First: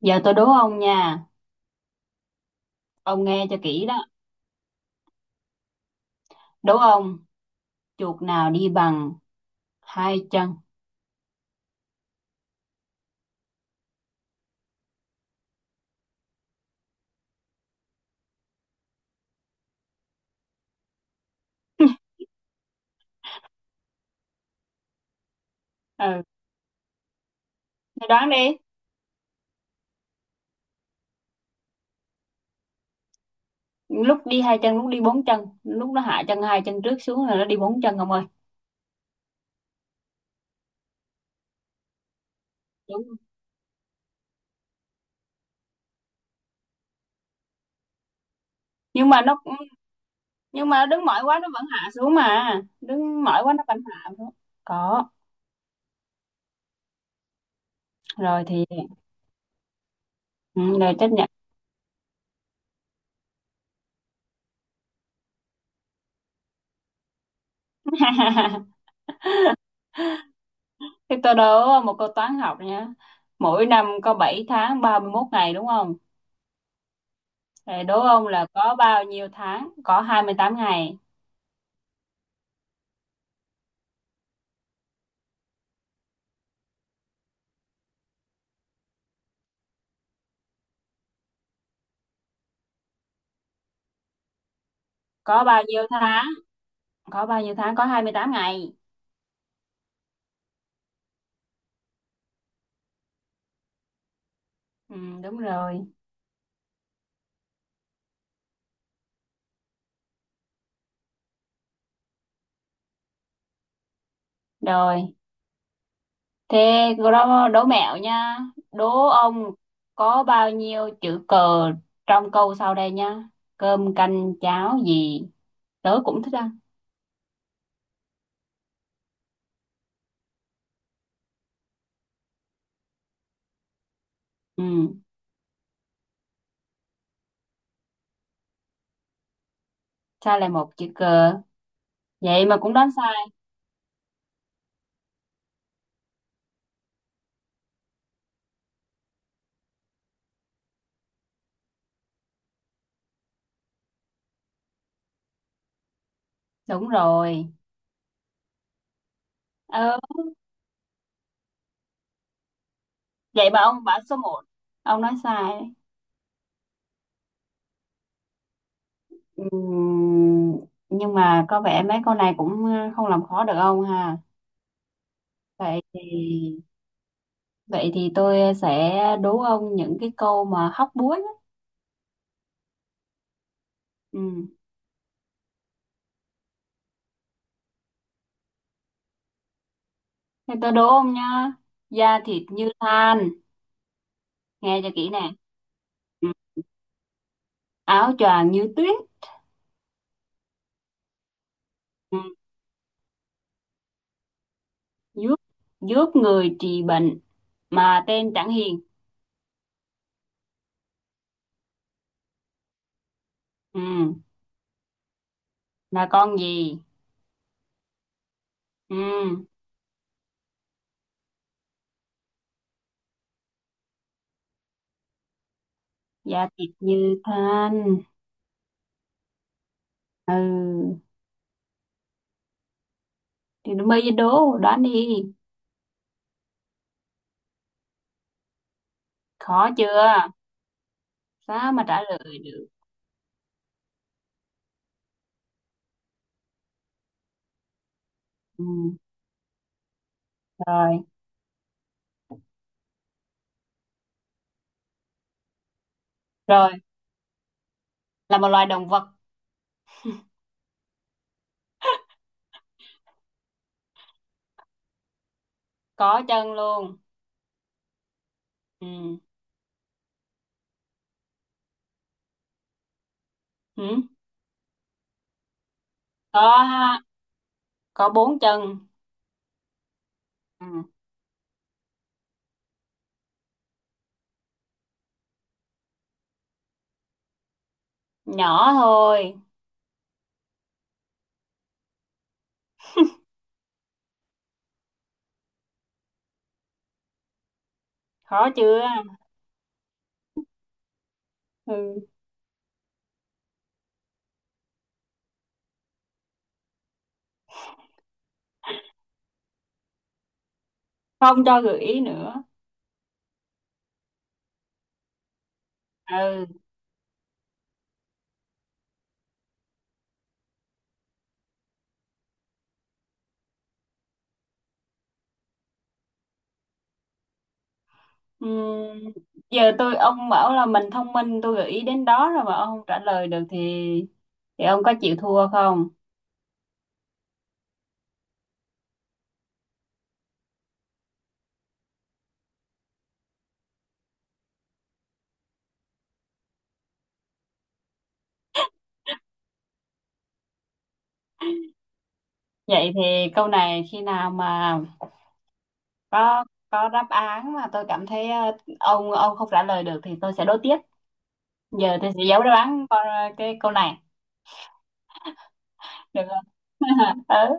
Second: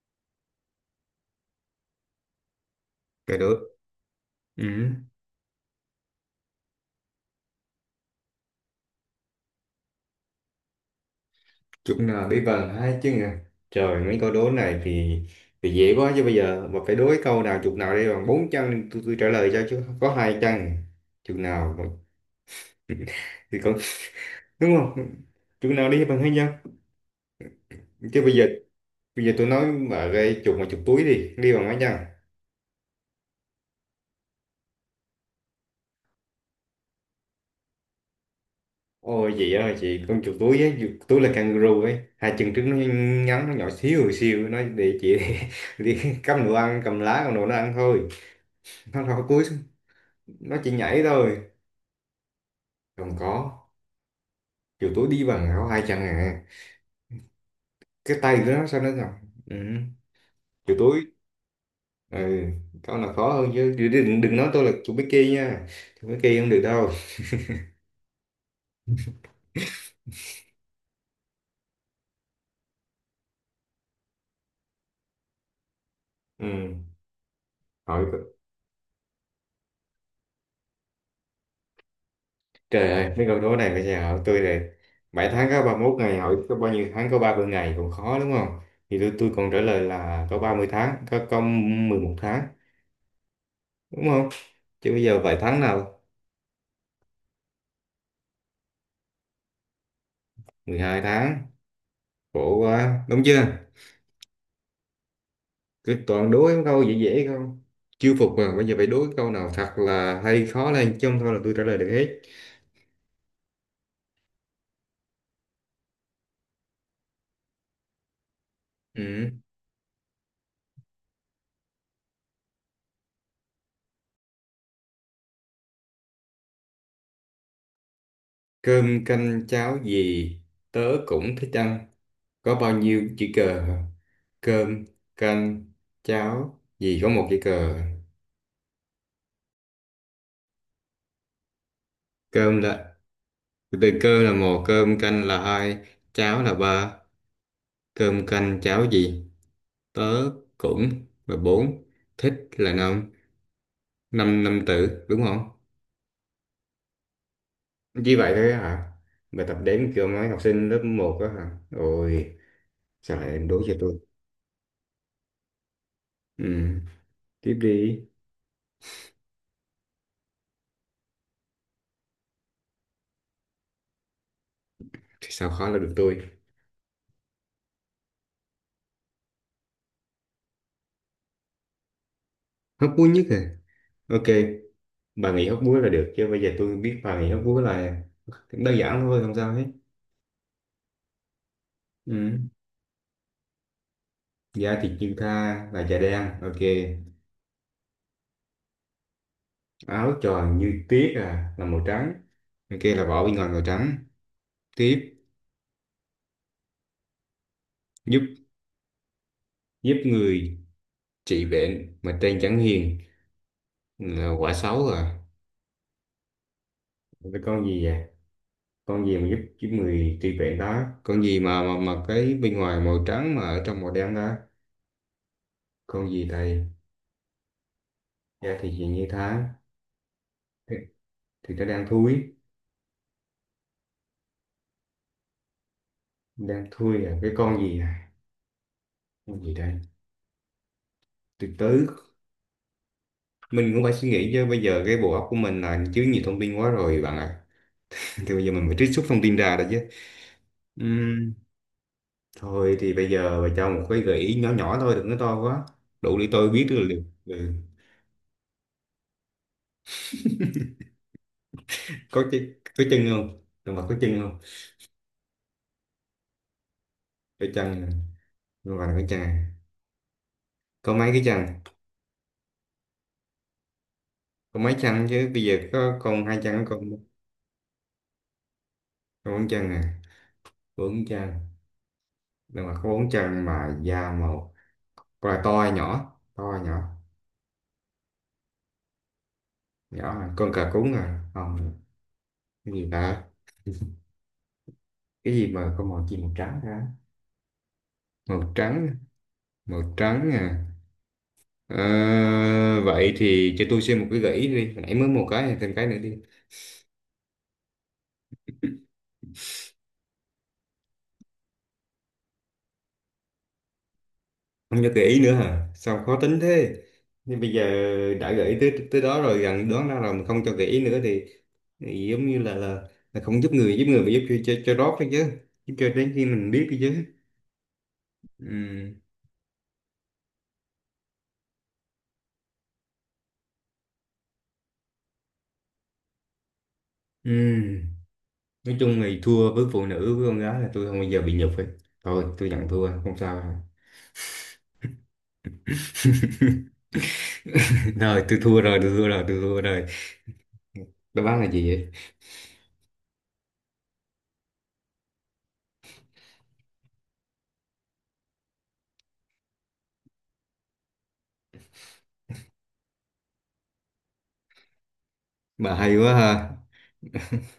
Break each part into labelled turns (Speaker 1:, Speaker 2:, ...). Speaker 1: Giờ tôi đố ông nha, ông
Speaker 2: Cái
Speaker 1: nghe cho
Speaker 2: đứa
Speaker 1: kỹ đó.
Speaker 2: ừ.
Speaker 1: Đố ông, chuột nào đi bằng hai chân?
Speaker 2: Chúng là bí vần hai chứ nhỉ. Trời, mấy câu đố này thì dễ quá. Chứ bây giờ mà phải đố cái câu nào chục nào đây, bằng bốn chân tôi trả lời cho, chứ có hai chân chục nào còn- thì còn, đúng không, chục nào đi bằng
Speaker 1: Ừ,
Speaker 2: hai chân
Speaker 1: mày
Speaker 2: chứ
Speaker 1: đoán
Speaker 2: bây giờ
Speaker 1: đi.
Speaker 2: tôi nói mà cái chục mà chục túi đi đi bằng mấy chân.
Speaker 1: Lúc đi hai chân, lúc đi bốn chân, lúc nó hạ chân hai chân trước xuống rồi nó đi bốn chân ông ơi.
Speaker 2: Ôi chị ơi, chị, con chục túi ấy, chục túi là kangaroo ấy, hai chân trước nó
Speaker 1: Đúng.
Speaker 2: ngắn, nó nhỏ xíu xíu, nó để chị đi, cầm đồ ăn, cầm lá, cầm đồ nó ăn thôi, nó
Speaker 1: Nhưng
Speaker 2: đâu
Speaker 1: mà
Speaker 2: có
Speaker 1: nó
Speaker 2: cúi xuống, nó
Speaker 1: nhưng
Speaker 2: chỉ
Speaker 1: mà
Speaker 2: nhảy
Speaker 1: đứng mỏi
Speaker 2: thôi,
Speaker 1: quá nó vẫn hạ xuống mà.
Speaker 2: không
Speaker 1: Đứng mỏi quá
Speaker 2: có.
Speaker 1: nó vẫn hạ xuống.
Speaker 2: Chiều
Speaker 1: Có,
Speaker 2: tối đi bằng áo hai chân à, cái tay
Speaker 1: rồi
Speaker 2: của
Speaker 1: thì
Speaker 2: nó sao nó ngọc. Ừ. Chiều
Speaker 1: ừ, rồi
Speaker 2: tối.
Speaker 1: chấp nhận.
Speaker 2: Ừ. Con là khó hơn, chứ đừng nói tôi là chú Mickey nha, chú Mickey không được đâu.
Speaker 1: Thế tôi đố một câu toán học nha. Mỗi năm có 7 tháng 31 ngày đúng không?
Speaker 2: Ừ.
Speaker 1: Rồi đố
Speaker 2: Hỏi,
Speaker 1: ông là có bao nhiêu tháng? Có 28 ngày.
Speaker 2: trời ơi mấy câu đố này bây giờ hỏi tôi là 7 tháng có 31 ngày, hỏi có bao nhiêu tháng có 30 ngày còn khó, đúng không? Thì tôi còn trả lời là có 30 tháng, có 11 tháng, đúng không? Chứ bây giờ bảy
Speaker 1: có
Speaker 2: tháng
Speaker 1: bao nhiêu
Speaker 2: nào,
Speaker 1: tháng có bao nhiêu tháng có 28 ngày.
Speaker 2: 12 tháng, khổ quá, đúng chưa?
Speaker 1: Ừ, đúng rồi.
Speaker 2: Cứ toàn đố em câu dễ dễ không? Chưa phục mà, bây giờ phải đố câu nào thật là hay, khó lên chứ, không thôi là tôi trả lời được hết.
Speaker 1: Rồi thế đố, đố mẹo nha. Đố
Speaker 2: Ừ.
Speaker 1: ông có bao nhiêu chữ cờ trong câu sau đây nha: cơm canh cháo gì tớ cũng thích ăn.
Speaker 2: Cơm canh cháo gì tớ cũng thích ăn. Có bao nhiêu chữ cờ? Hả?
Speaker 1: Ừ,
Speaker 2: Cơm canh cháo gì có một chữ cờ.
Speaker 1: sai là một chữ cờ, vậy mà
Speaker 2: Cơm
Speaker 1: cũng đoán
Speaker 2: là,
Speaker 1: sai.
Speaker 2: từ cơ là một, cơm canh là hai, cháo là ba. Cơm canh cháo gì? Tớ cũng là bốn, thích là năm, năm năm tử đúng không?
Speaker 1: Đúng rồi.
Speaker 2: Chỉ vậy thôi á hả? Bài tập đếm
Speaker 1: ờ,
Speaker 2: kiểu mấy học sinh lớp một á hả? Ôi, sao lại
Speaker 1: Vậy
Speaker 2: đố
Speaker 1: mà
Speaker 2: cho
Speaker 1: ông
Speaker 2: tôi?
Speaker 1: bảo số một, ông nói sai đấy.
Speaker 2: Ừ, tiếp đi.
Speaker 1: Ừ, nhưng mà có vẻ mấy câu này cũng không làm khó được ông ha.
Speaker 2: Thì sao khó là
Speaker 1: vậy
Speaker 2: được
Speaker 1: thì
Speaker 2: tôi?
Speaker 1: Vậy thì tôi sẽ đố ông những cái câu mà hóc búa nhé.
Speaker 2: Hóc búa nhất à? Ok,
Speaker 1: Ừ.
Speaker 2: bà nghĩ hóc búa là được, chứ bây giờ tôi biết bà nghĩ hóc búa là đơn giản thôi, không sao hết.
Speaker 1: Thì tôi đố ông nha. Da
Speaker 2: Ừ.
Speaker 1: thịt như than,
Speaker 2: Da
Speaker 1: nghe cho
Speaker 2: thịt
Speaker 1: kỹ
Speaker 2: như
Speaker 1: nè.
Speaker 2: tha là da đen,
Speaker 1: Ừ.
Speaker 2: ok.
Speaker 1: Áo choàng như tuyết,
Speaker 2: Áo tròn như tuyết à, là màu trắng.
Speaker 1: ừ.
Speaker 2: Ok, là vỏ bên ngoài màu trắng. Tiếp,
Speaker 1: giúp giúp người trị bệnh mà
Speaker 2: giúp
Speaker 1: tên chẳng hiền.
Speaker 2: giúp người trị bệnh mà trên chẳng hiền,
Speaker 1: Ừ.
Speaker 2: là quả xấu à.
Speaker 1: Là con gì?
Speaker 2: Cái con gì vậy?
Speaker 1: Ừ.
Speaker 2: Con gì mà giúp giúp người tri viện đó, con gì mà cái bên ngoài màu trắng mà ở trong màu đen đó, con gì
Speaker 1: Da
Speaker 2: thầy.
Speaker 1: thịt như than.
Speaker 2: Da thì gì như thế, thì,
Speaker 1: Ừ.
Speaker 2: thì nó đang thui,
Speaker 1: Thì bây giờ đố, đoán đi.
Speaker 2: đang thui à, cái con gì à, con gì
Speaker 1: Khó
Speaker 2: đây,
Speaker 1: chưa?
Speaker 2: từ
Speaker 1: Sao mà
Speaker 2: từ.
Speaker 1: trả lời được?
Speaker 2: Mình cũng phải suy nghĩ chứ, bây giờ cái bộ óc của mình là chứa nhiều thông tin quá rồi bạn ạ. Thì bây giờ mình
Speaker 1: Ừ.
Speaker 2: phải trích xuất thông tin ra đó chứ.
Speaker 1: Rồi,
Speaker 2: Ừm, Thôi thì bây giờ bà cho một cái gợi ý nhỏ nhỏ thôi, đừng có to quá, đủ để tôi biết
Speaker 1: rồi.
Speaker 2: được liệu- ừ.
Speaker 1: Là một loài động vật
Speaker 2: Có cái, có chân không? Động vật có chân không?
Speaker 1: có chân luôn.
Speaker 2: Có chân, nhưng mà có
Speaker 1: Ừ.
Speaker 2: chân à? Có mấy cái chân,
Speaker 1: Ừ.
Speaker 2: có mấy chân, chứ bây giờ có con hai chân
Speaker 1: có
Speaker 2: có con
Speaker 1: có bốn chân.
Speaker 2: bốn chân à.
Speaker 1: Ừ.
Speaker 2: Bốn chân, nhưng mà có bốn chân mà da màu. Con là to hay nhỏ, to hay nhỏ?
Speaker 1: Nhỏ thôi.
Speaker 2: Nhỏ à? Con cà cún à, không, cái gì ta? Cái gì mà có màu gì, màu trắng hả?
Speaker 1: Khó
Speaker 2: Màu
Speaker 1: chưa?
Speaker 2: trắng, màu trắng à. Ờ,
Speaker 1: Ừ.
Speaker 2: vậy thì cho tôi xem một cái gợi ý đi, hồi nãy mới một cái, thêm cái nữa đi.
Speaker 1: Không cho gợi ý nữa.
Speaker 2: Không cho gợi ý nữa hả, sao khó tính
Speaker 1: Ừ.
Speaker 2: thế? Nhưng bây giờ đã gợi ý tới tới đó rồi, gần đoán ra rồi mà không cho gợi ý nữa thì giống như là là không giúp người, giúp người mà giúp cho rót đấy chứ, giúp cho đến khi mình biết đấy chứ.
Speaker 1: Ừ.
Speaker 2: Ừ.
Speaker 1: Giờ tôi ông bảo là mình thông minh, tôi gợi ý đến đó rồi mà ông không trả lời được thì ông có chịu thua không?
Speaker 2: Ừ. Nói chung thì thua với phụ nữ với con gái là tôi không bao giờ bị nhục ấy, thôi tôi nhận thua không sao đâu. Rồi tôi thua rồi, tôi thua rồi, đáp án là gì vậy?
Speaker 1: Vậy thì câu này khi nào mà có có đáp án mà tôi cảm thấy ông không trả lời được thì tôi sẽ đố tiếp. Giờ tôi sẽ giấu đáp án con cái câu này,
Speaker 2: Bà hay quá
Speaker 1: được
Speaker 2: ha.
Speaker 1: không? Ừ.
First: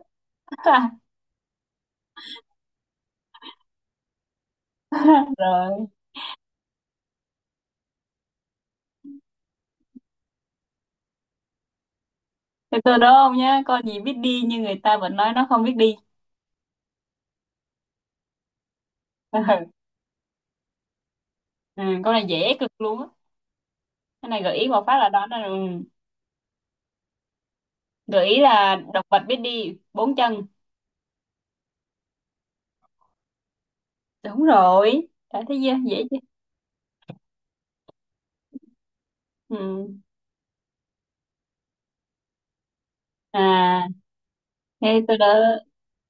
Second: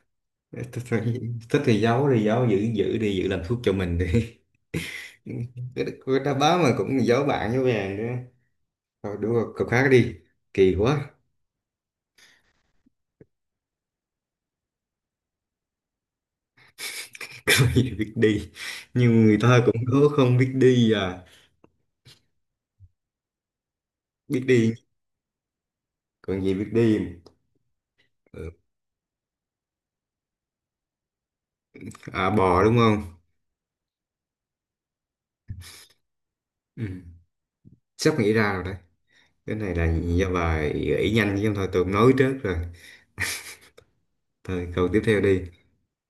Speaker 2: Thích thì Thích thì giấu thì giấu, giữ giữ đi, giữ làm thuốc cho mình đi. Cái
Speaker 1: Rồi.
Speaker 2: đáp án mà cũng giấu, bạn với vàng nữa, thôi đúng rồi, cậu khác đi, kỳ quá.
Speaker 1: Từ từ đúng không nhá, con gì biết đi nhưng người ta vẫn nói nó không biết đi.
Speaker 2: Có gì biết đi nhưng người ta cũng có không biết đi à,
Speaker 1: Ừ, ừ, con này dễ cực luôn á. Cái
Speaker 2: biết
Speaker 1: này gợi ý
Speaker 2: đi,
Speaker 1: một phát là đoán ra rồi. Ừ.
Speaker 2: còn gì biết đi.
Speaker 1: Gợi ý
Speaker 2: Ừ.
Speaker 1: là động vật biết đi, bốn chân.
Speaker 2: À bò, đúng không.
Speaker 1: Đúng rồi. Đã thấy chưa? Dễ chưa?
Speaker 2: Ừ. Sắp nghĩ ra rồi đấy, cái
Speaker 1: Ừ.
Speaker 2: này là do bà gợi ý nhanh chứ không thôi tôi cũng nói trước rồi.
Speaker 1: À,
Speaker 2: Thôi câu
Speaker 1: thế
Speaker 2: tiếp
Speaker 1: tôi
Speaker 2: theo
Speaker 1: đó
Speaker 2: đi.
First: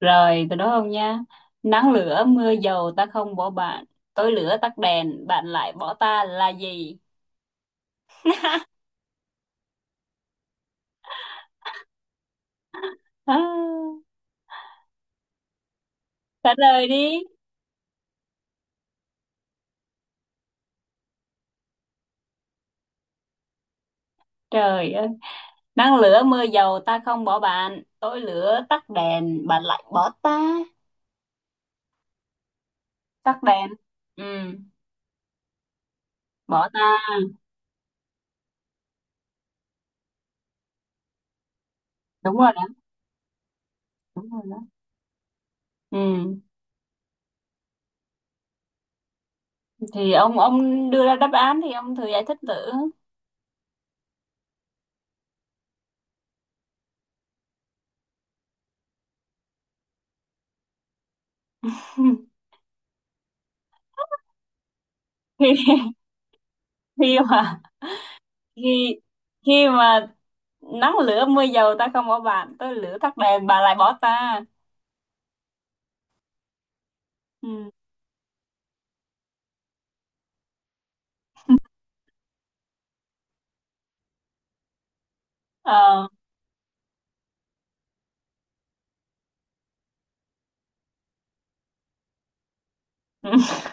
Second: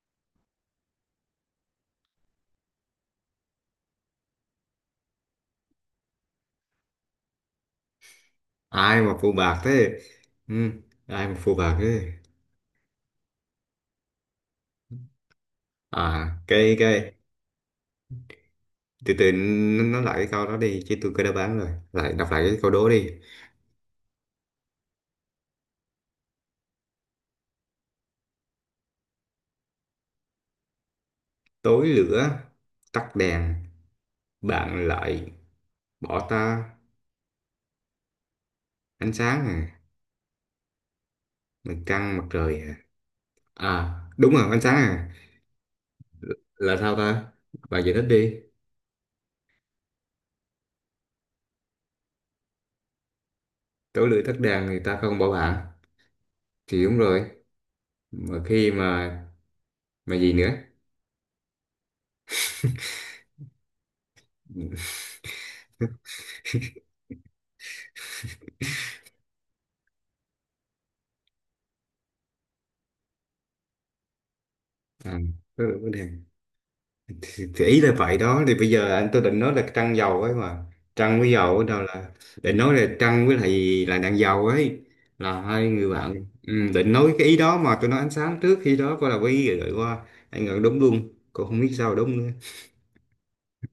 Speaker 1: rồi, tôi đó không nha. Nắng lửa mưa dầu ta không bỏ bạn, tối lửa tắt đèn, bạn lại bỏ ta là gì?
Speaker 2: Ai mà phụ bạc thế. Ừ. Ai mà phụ bạc thế,
Speaker 1: À,
Speaker 2: à
Speaker 1: trả lời
Speaker 2: cái,
Speaker 1: đi.
Speaker 2: từ từ, n- nói lại cái câu đó đi, chứ tôi có đáp án rồi, lại đọc lại cái câu đố đi.
Speaker 1: Trời ơi. Nắng lửa mưa dầu ta không bỏ bạn, tối lửa tắt đèn bạn lại bỏ ta.
Speaker 2: Tối lửa tắt
Speaker 1: Tắt
Speaker 2: đèn
Speaker 1: đèn. Ừ,
Speaker 2: bạn lại bỏ
Speaker 1: bỏ
Speaker 2: ta.
Speaker 1: ta.
Speaker 2: Ánh sáng à, mặt trăng mặt
Speaker 1: Đúng rồi
Speaker 2: trời
Speaker 1: đó,
Speaker 2: à, à
Speaker 1: đúng
Speaker 2: đúng
Speaker 1: rồi
Speaker 2: rồi ánh
Speaker 1: đó.
Speaker 2: sáng à,
Speaker 1: Ừ,
Speaker 2: là sao ta, bạn giải thích đi.
Speaker 1: thì ông đưa ra đáp án thì ông thử giải thích thử.
Speaker 2: Tối lưỡi tắt đèn thì ta không bảo bạn thì đúng rồi, mà khi mà gì nữa.
Speaker 1: Khi khi mà khi khi mà nắng lửa mưa dầu ta không bỏ bạn, tối lửa tắt đèn bà lại bỏ ta.
Speaker 2: À, tối lưỡi tắt đèn thì
Speaker 1: Ừ.
Speaker 2: ý là vậy đó. Thì bây giờ anh tôi định nói là trăng dầu ấy mà, trăng với dầu ở đâu là, định nói là trăng với lại, là đèn dầu ấy, là hai người
Speaker 1: Ờ.
Speaker 2: bạn, ừ, định nói cái ý đó, mà tôi nói ánh sáng trước khi đó coi là có ý gửi qua anh ngờ, đúng luôn, cô không biết sao đúng nữa.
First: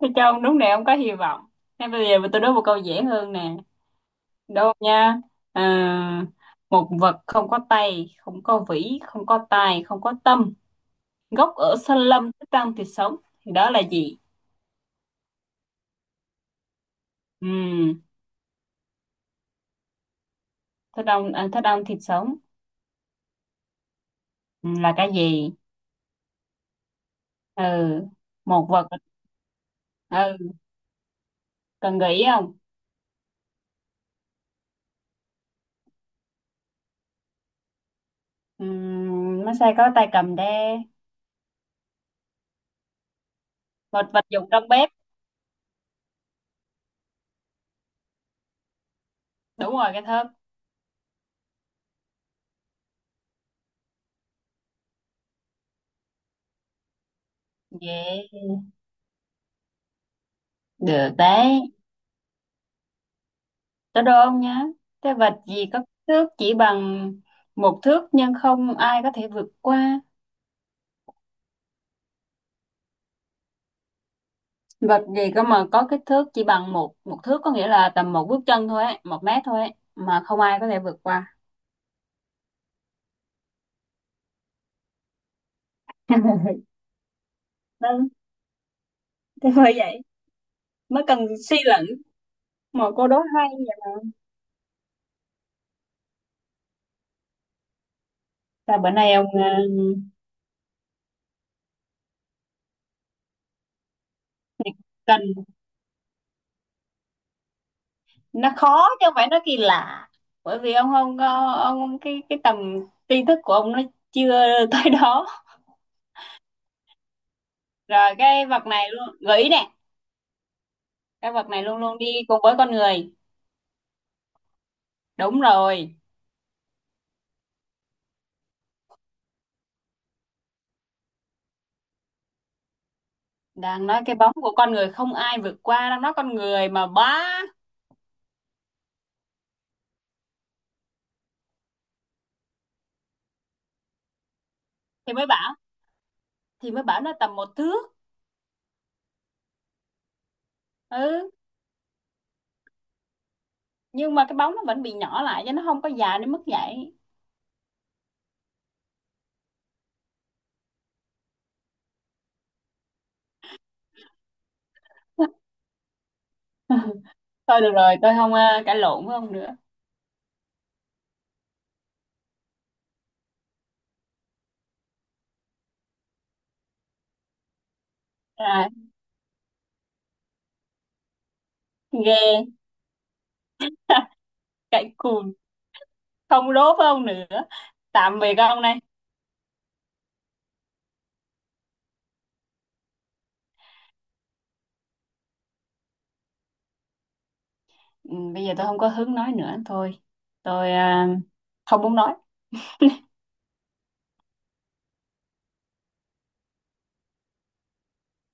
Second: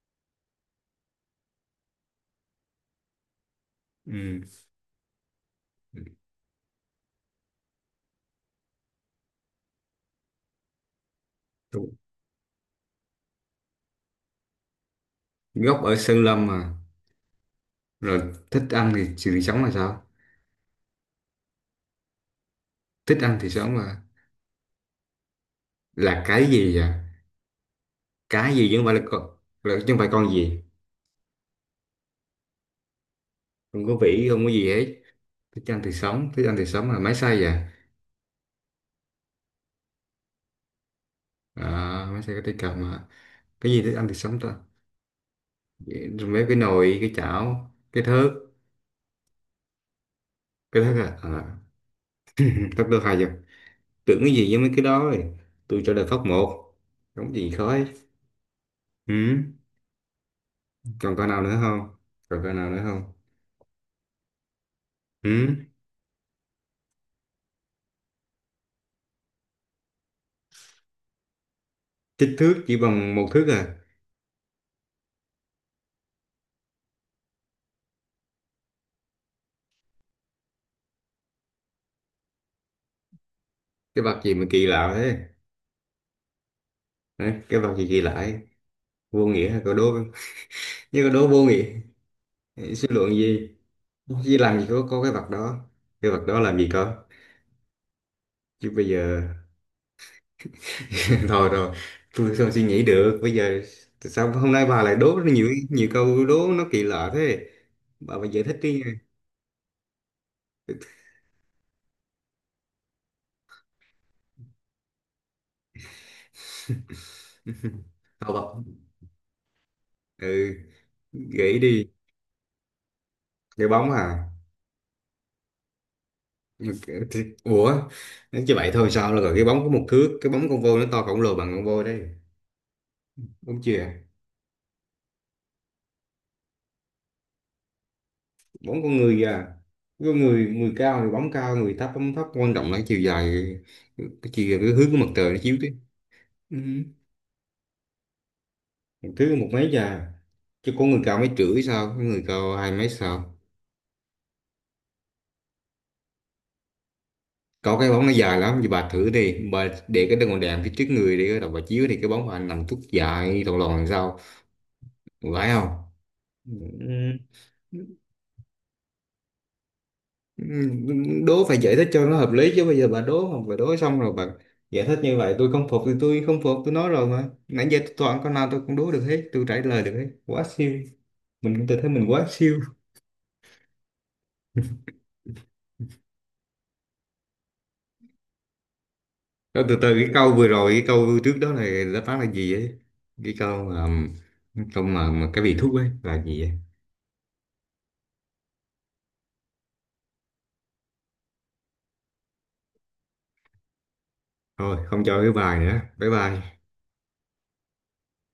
Speaker 1: Thế cho ông đúng này, ông có hy vọng. Thế bây giờ tôi đố một câu dễ hơn nè.
Speaker 2: Ừ.
Speaker 1: Đâu nha. À, một vật không có tay, không có vĩ, không có tài, không có tâm. Gốc ở sân lâm, thích ăn thịt sống. Thì đó là gì?
Speaker 2: Gốc ở Sơn Lâm mà,
Speaker 1: Ừ,
Speaker 2: rồi thích ăn thì sự sống là sao,
Speaker 1: thích ăn thịt sống.
Speaker 2: thích ăn thì sống là
Speaker 1: Ừ, là cái gì?
Speaker 2: là cái gì à,
Speaker 1: Ừ,
Speaker 2: cái
Speaker 1: một
Speaker 2: gì chứ không
Speaker 1: vật.
Speaker 2: phải là con, là chứ không phải con
Speaker 1: Ừ,
Speaker 2: gì,
Speaker 1: cần nghĩ không?
Speaker 2: không có vĩ không có gì hết, thích ăn thì sống, thích ăn thì sống là máy xay à,
Speaker 1: Ừ, massage có tay cầm đe.
Speaker 2: à máy xay có tay cầm à, cái gì thích
Speaker 1: Một
Speaker 2: ăn thì
Speaker 1: vật
Speaker 2: sống
Speaker 1: dụng
Speaker 2: ta,
Speaker 1: trong bếp.
Speaker 2: rồi mấy cái nồi cái chảo cái thớt,
Speaker 1: Đúng rồi, cái thớt.
Speaker 2: cái thớt à, à. Ừ, thớt đâu hai giờ, tưởng cái gì với mấy cái đó rồi, tôi trả lời phóc một đúng, gì khó ấy.
Speaker 1: Yeah.
Speaker 2: Ừ.
Speaker 1: Được
Speaker 2: Còn con nào nữa
Speaker 1: đấy.
Speaker 2: không, còn con nào nữa không
Speaker 1: Tới đố ông nhá. Cái vật
Speaker 2: ừ.
Speaker 1: gì có kích thước chỉ bằng 1 thước nhưng không ai có thể vượt qua?
Speaker 2: Kích thước chỉ bằng 1 thước à,
Speaker 1: Vật gì cơ mà có kích thước chỉ bằng một một thước, có nghĩa là tầm một bước chân thôi ấy, 1 mét thôi ấy, mà không ai có thể vượt qua.
Speaker 2: cái vạt gì mà kỳ lạ thế. Hả? Cái vạt gì kỳ
Speaker 1: Vâng,
Speaker 2: lạ ấy? Vô nghĩa
Speaker 1: thế
Speaker 2: hả?
Speaker 1: bởi
Speaker 2: Cậu đố
Speaker 1: vậy
Speaker 2: như
Speaker 1: mới
Speaker 2: cậu
Speaker 1: cần
Speaker 2: đố vô
Speaker 1: suy
Speaker 2: nghĩa,
Speaker 1: luận mà,
Speaker 2: suy
Speaker 1: cô
Speaker 2: luận
Speaker 1: đố
Speaker 2: gì,
Speaker 1: hay nhỉ.
Speaker 2: chứ làm gì có cái vạt đó, cái vạt đó làm gì cơ, chứ
Speaker 1: Là
Speaker 2: bây
Speaker 1: bữa nay
Speaker 2: giờ.
Speaker 1: ông
Speaker 2: Thôi rồi, tôi sao suy nghĩ được bây giờ, tại sao hôm nay bà lại đố
Speaker 1: cần
Speaker 2: rất nhiều nhiều câu đố nó kỳ lạ thế, bà phải giải
Speaker 1: nó
Speaker 2: thích đi.
Speaker 1: khó chứ không phải nó kỳ lạ. Bởi vì ông không có ông cái tầm tri thức của ông nó chưa tới đó. Rồi
Speaker 2: Thôi bà,
Speaker 1: cái vật này luôn gợi ý nè,
Speaker 2: ừ,
Speaker 1: cái vật
Speaker 2: gãy
Speaker 1: này luôn
Speaker 2: đi.
Speaker 1: luôn đi cùng với con người.
Speaker 2: Cái bóng à.
Speaker 1: Đúng rồi,
Speaker 2: Thì- ủa, chứ vậy thôi sao, là rồi cái bóng có 1 thước, cái bóng con voi nó to khổng lồ bằng con voi đấy, đúng chưa?
Speaker 1: đang nói cái bóng của con người không ai vượt qua, đang nói con người mà bá.
Speaker 2: Bóng con người à, có người người cao thì bóng cao, người thấp bóng thấp, quan trọng là cái chiều dài, cái hướng của mặt
Speaker 1: thì mới
Speaker 2: trời nó
Speaker 1: bảo
Speaker 2: chiếu chứ. Ừ.
Speaker 1: thì mới bảo nó tầm 1 thước.
Speaker 2: Một thứ một mấy già, chứ có người cao mấy
Speaker 1: Ừ,
Speaker 2: rưỡi sao, có người cao hai mấy sao.
Speaker 1: nhưng mà cái bóng nó vẫn bị nhỏ lại cho nó không có dài đến mức vậy.
Speaker 2: Có cái bóng nó dài lắm, thì bà thử đi, bà để cái đèn, phía trước người đi đầu bà chiếu thì cái bóng bà nằm tuốt dài lòn lòn, làm sao phải không. Ừ.
Speaker 1: Thôi được rồi, tôi không cãi lộn với ông nữa.
Speaker 2: Ừ, đố phải giải thích cho nó hợp lý chứ, bây giờ bà đố không phải đố xong rồi bà giải thích như vậy, tôi không phục thì tôi không phục, tôi nói rồi mà, nãy giờ tôi toàn câu nào tôi
Speaker 1: À,
Speaker 2: cũng đố được hết, tôi trả lời được hết, quá siêu, tôi thấy mình
Speaker 1: ghê.
Speaker 2: quá siêu.
Speaker 1: Cãi cùn. Không đố với ông nữa, tạm biệt ông này.
Speaker 2: Rồi từ từ, cái câu vừa rồi, cái câu trước đó là đáp án là gì ấy, cái câu mà, mà cái vị thuốc ấy là gì ấy.
Speaker 1: Ừ, bây giờ tôi không có hứng nói nữa thôi, tôi không muốn nói.
Speaker 2: Thôi không cho cái bài nữa, bye bye.